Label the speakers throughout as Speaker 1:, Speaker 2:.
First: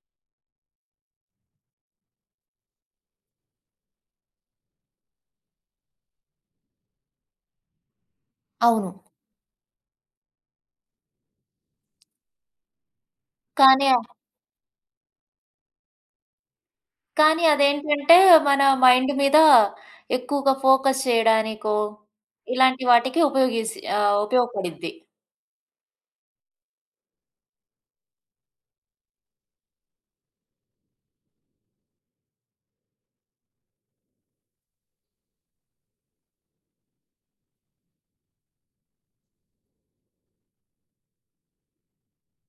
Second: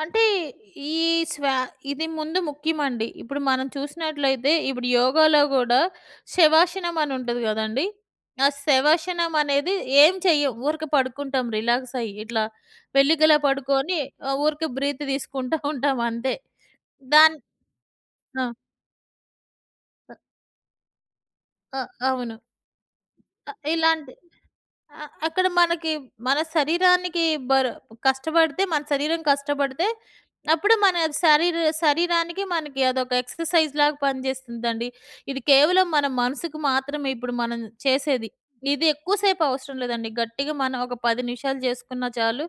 Speaker 1: అంటే ఈ స్వా ఇది ముందు ముఖ్యమండి. ఇప్పుడు మనం చూసినట్లయితే ఇప్పుడు యోగాలో గూడా శవాషనమని ఉంటది గదండీ! ఆ
Speaker 2: అవును.
Speaker 1: శవాషనమనేది ఏం చెయ్యం. ఊరక పడుకుంటాం రిలాక్సయ్యి, ఇట్లా వెల్లికిలా
Speaker 2: కానీ ఆ
Speaker 1: పడుకొని ఆహ్, ఊరికే బ్రీత్ దీసుకుంటా ఉంటాం అంతే. దాన్
Speaker 2: కానీ అదేంటంటే
Speaker 1: ఆ!
Speaker 2: మన మైండ్ మీద
Speaker 1: అ
Speaker 2: ఎక్కువగా ఫోకస్ చేయడానికో
Speaker 1: ఆ! అవును.
Speaker 2: ఇలాంటి వాటికి
Speaker 1: అ
Speaker 2: ఉపయోగిస్
Speaker 1: ఇలాంటి
Speaker 2: ఆహ్, ఉపయోగపడిద్ది.
Speaker 1: అ అక్కడ మనకి మన శరీరానికి బరు కష్టబడితే మన శరీరం కష్టపడితే, అప్పుడు మన శరీరు శరీరానికి మనకి అదొక ఎక్సర్‌సైజ్‌లాగా పనిజేస్తుందండి. ఇది కేవలం మన మనసుకు మాత్రమే ఇప్పుడు మనం చేసేది. ఇది ఎక్కువ సేపు అవసరం లేదండి. గట్టిగా మనం ఒక 10 నిమిషాలు జేసుకున్నా చాలు.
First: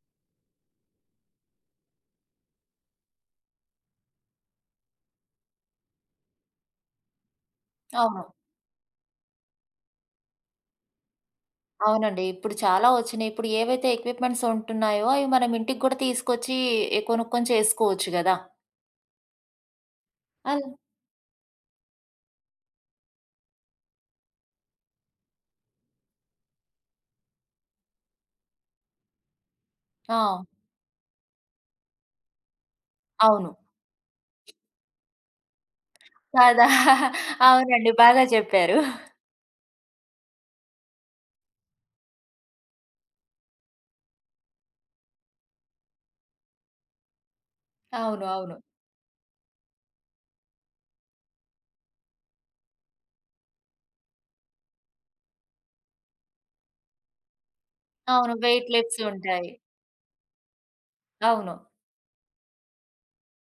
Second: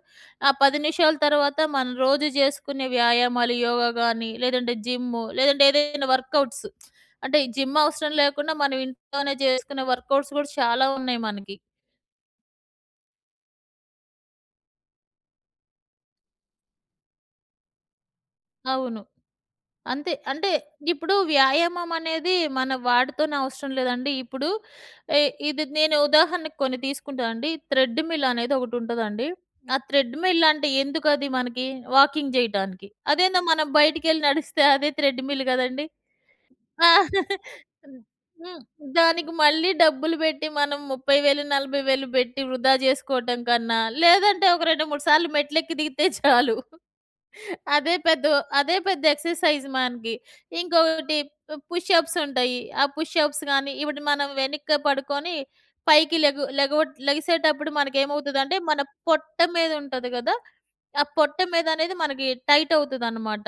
Speaker 1: ఆ 10 నిమిషాలు తర్వాత మనం రోజూ జేసుకునే వ్యాయామాలు యోగా గానీ, లేదంటే జిమ్ లేదంటే ఏదైనా వర్కౌట్స్. అంటే ఈ జిమ్ అవసరం
Speaker 2: అవును.
Speaker 1: లేకుండా మనం ఇంట్లోనే జేసుకునే వర్కౌట్స్ గూడా చాలా ఉన్నాయి మనకి.
Speaker 2: అవునండి. ఇప్పుడు చాలా వచ్చినయి. ఇప్పుడు ఏవైతే ఎక్విప్‌మెంట్స్ ఉంటున్నాయో, అవి మనం ఇంటికి కూడా తీసుకొచ్చి, కొనుక్కొని చేసుకోవచ్చు గదా!
Speaker 1: అవును. అంతే. అంటే
Speaker 2: అన్
Speaker 1: ఇప్పుడు వ్యాయామమనేది మన వాటితోనే అవసరం లేదండి. ఇప్పుడు ఎ ఇది నేను ఉదాహరణకు కొన్ని తీసుకుంటానండి. థ్రెడ్డుమిల్ అనేది ఒకటుంటదండి. ఆ
Speaker 2: ఆ!
Speaker 1: థ్రెడ్‌మిల్లంటే ఎందుకది మనకి, వాకింగ్ జెయ్యటానికి. అదేందో
Speaker 2: అవును.
Speaker 1: మనం బయటికెళ్ళి నడిస్తే అదే థ్రెడ్‌మిల్ గదండీ.
Speaker 2: కదా! అవునండి.
Speaker 1: హ్మ్.
Speaker 2: బాగా
Speaker 1: హ్మ్.
Speaker 2: చెప్పారు.
Speaker 1: దానికి మళ్ళీ డబ్బులు బెట్టి మనం 30,000, 40,000 బెట్టి వృధా జేసుకోవటం కన్నా లేదంటే, ఒక 2, 3 సార్లు మెట్లెక్కి దిగితే చాలు. అదే
Speaker 2: అవును.
Speaker 1: పెద్దు
Speaker 2: అవును.
Speaker 1: అదే పెద్ద ఎక్సర్‌సైజ్ మనకి. ఇంకొకటి పుష్ అప్స్ ఉంటాయి. ఆ పుష్ అప్స్ గానీ ఇవుడు మనం వెనక్కి పడుకొని పైకి లెగు లెగువుట్ లెగిసేటప్పుడు మనకి
Speaker 2: అవును.
Speaker 1: ఏమవుతుదంటే
Speaker 2: వెయిట్
Speaker 1: మన
Speaker 2: లిఫ్ట్స్
Speaker 1: పొట్ట
Speaker 2: ఉంటాయి.
Speaker 1: మీదుంటది గదా! ఆ పొట్ట
Speaker 2: అవును.
Speaker 1: మీదనేది మనకి టైటవుతదనమాట.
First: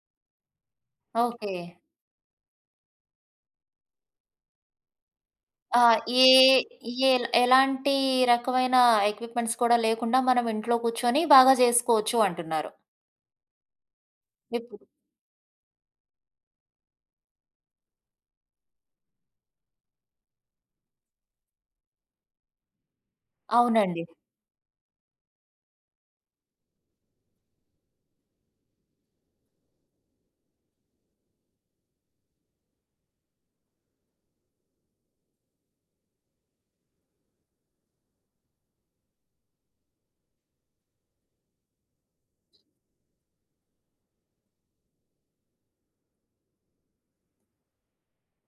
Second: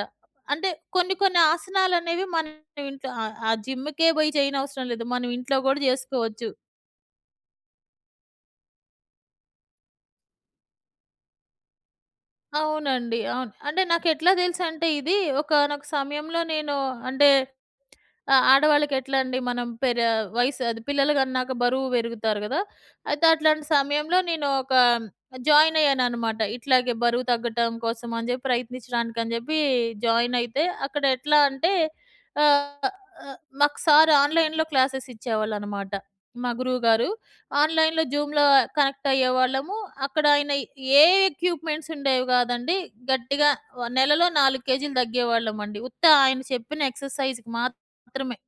Speaker 1: అంటే కొన్ని కొన్ని
Speaker 2: ఓకే.
Speaker 1: ఆసనాలనేవి మనం ఇంట్లో ఆ ఆ జిమ్‌కే బోయి జేయనవసరం లేదు. మనం ఇంట్లో గూడా
Speaker 2: ఆ! ఏ
Speaker 1: జేసుకోవచ్చు.
Speaker 2: ఏల్ ఎలాంటి రకమైన ఎక్విప్‌మెంట్స్ కూడా లేకుండా మనం ఇంట్లో కూర్చొని బాగా జేసుకోవచ్చు అంటున్నారు.
Speaker 1: అవునండి. అవును. అంటే నాకెట్లా
Speaker 2: ఎప్పుడు?
Speaker 1: తెలుసంటే ఇది ఒకానొక సమయంలో నేను అంటే ఆహ్, ఆడవాళ్ళకి ఎట్లండి మనం పేరే వయసు అది పిల్లలు గన్నాక బరువు బెరుగుతారు కదా! అయితే అట్లాంటి
Speaker 2: అవునండి.
Speaker 1: సమయంలో నేను ఒక జాయిన్ అయ్యాననమాట. ఇట్లాగే బరువు తగ్గటం కోసం అని చెప్పి ప్రయత్నించడానికని జెప్పి జాయినయితే అక్కడ ఎట్లా అంటే ఆహ్, ఆహ్, మాకు సారు ఆన్‌లైన్‌లో క్లాసెసిచ్చేవాళ్ళనమాట. మా గురువుగారు ఆన్‌లైన్‌లో జూమ్‌లో కనెక్ట్ అయ్యేవాళ్ళము. అక్కడాయన ఏ ఎక్విప్‌మెంట్స్ ఉండేవి గాదండి. గట్టిగా వ నెలలో 4 కేజీలు తగ్గేవాళ్ళమండి. ఉత్త ఆయన చెప్పిన ఎక్సర్‌సైజ్‌కి మాత్రమే.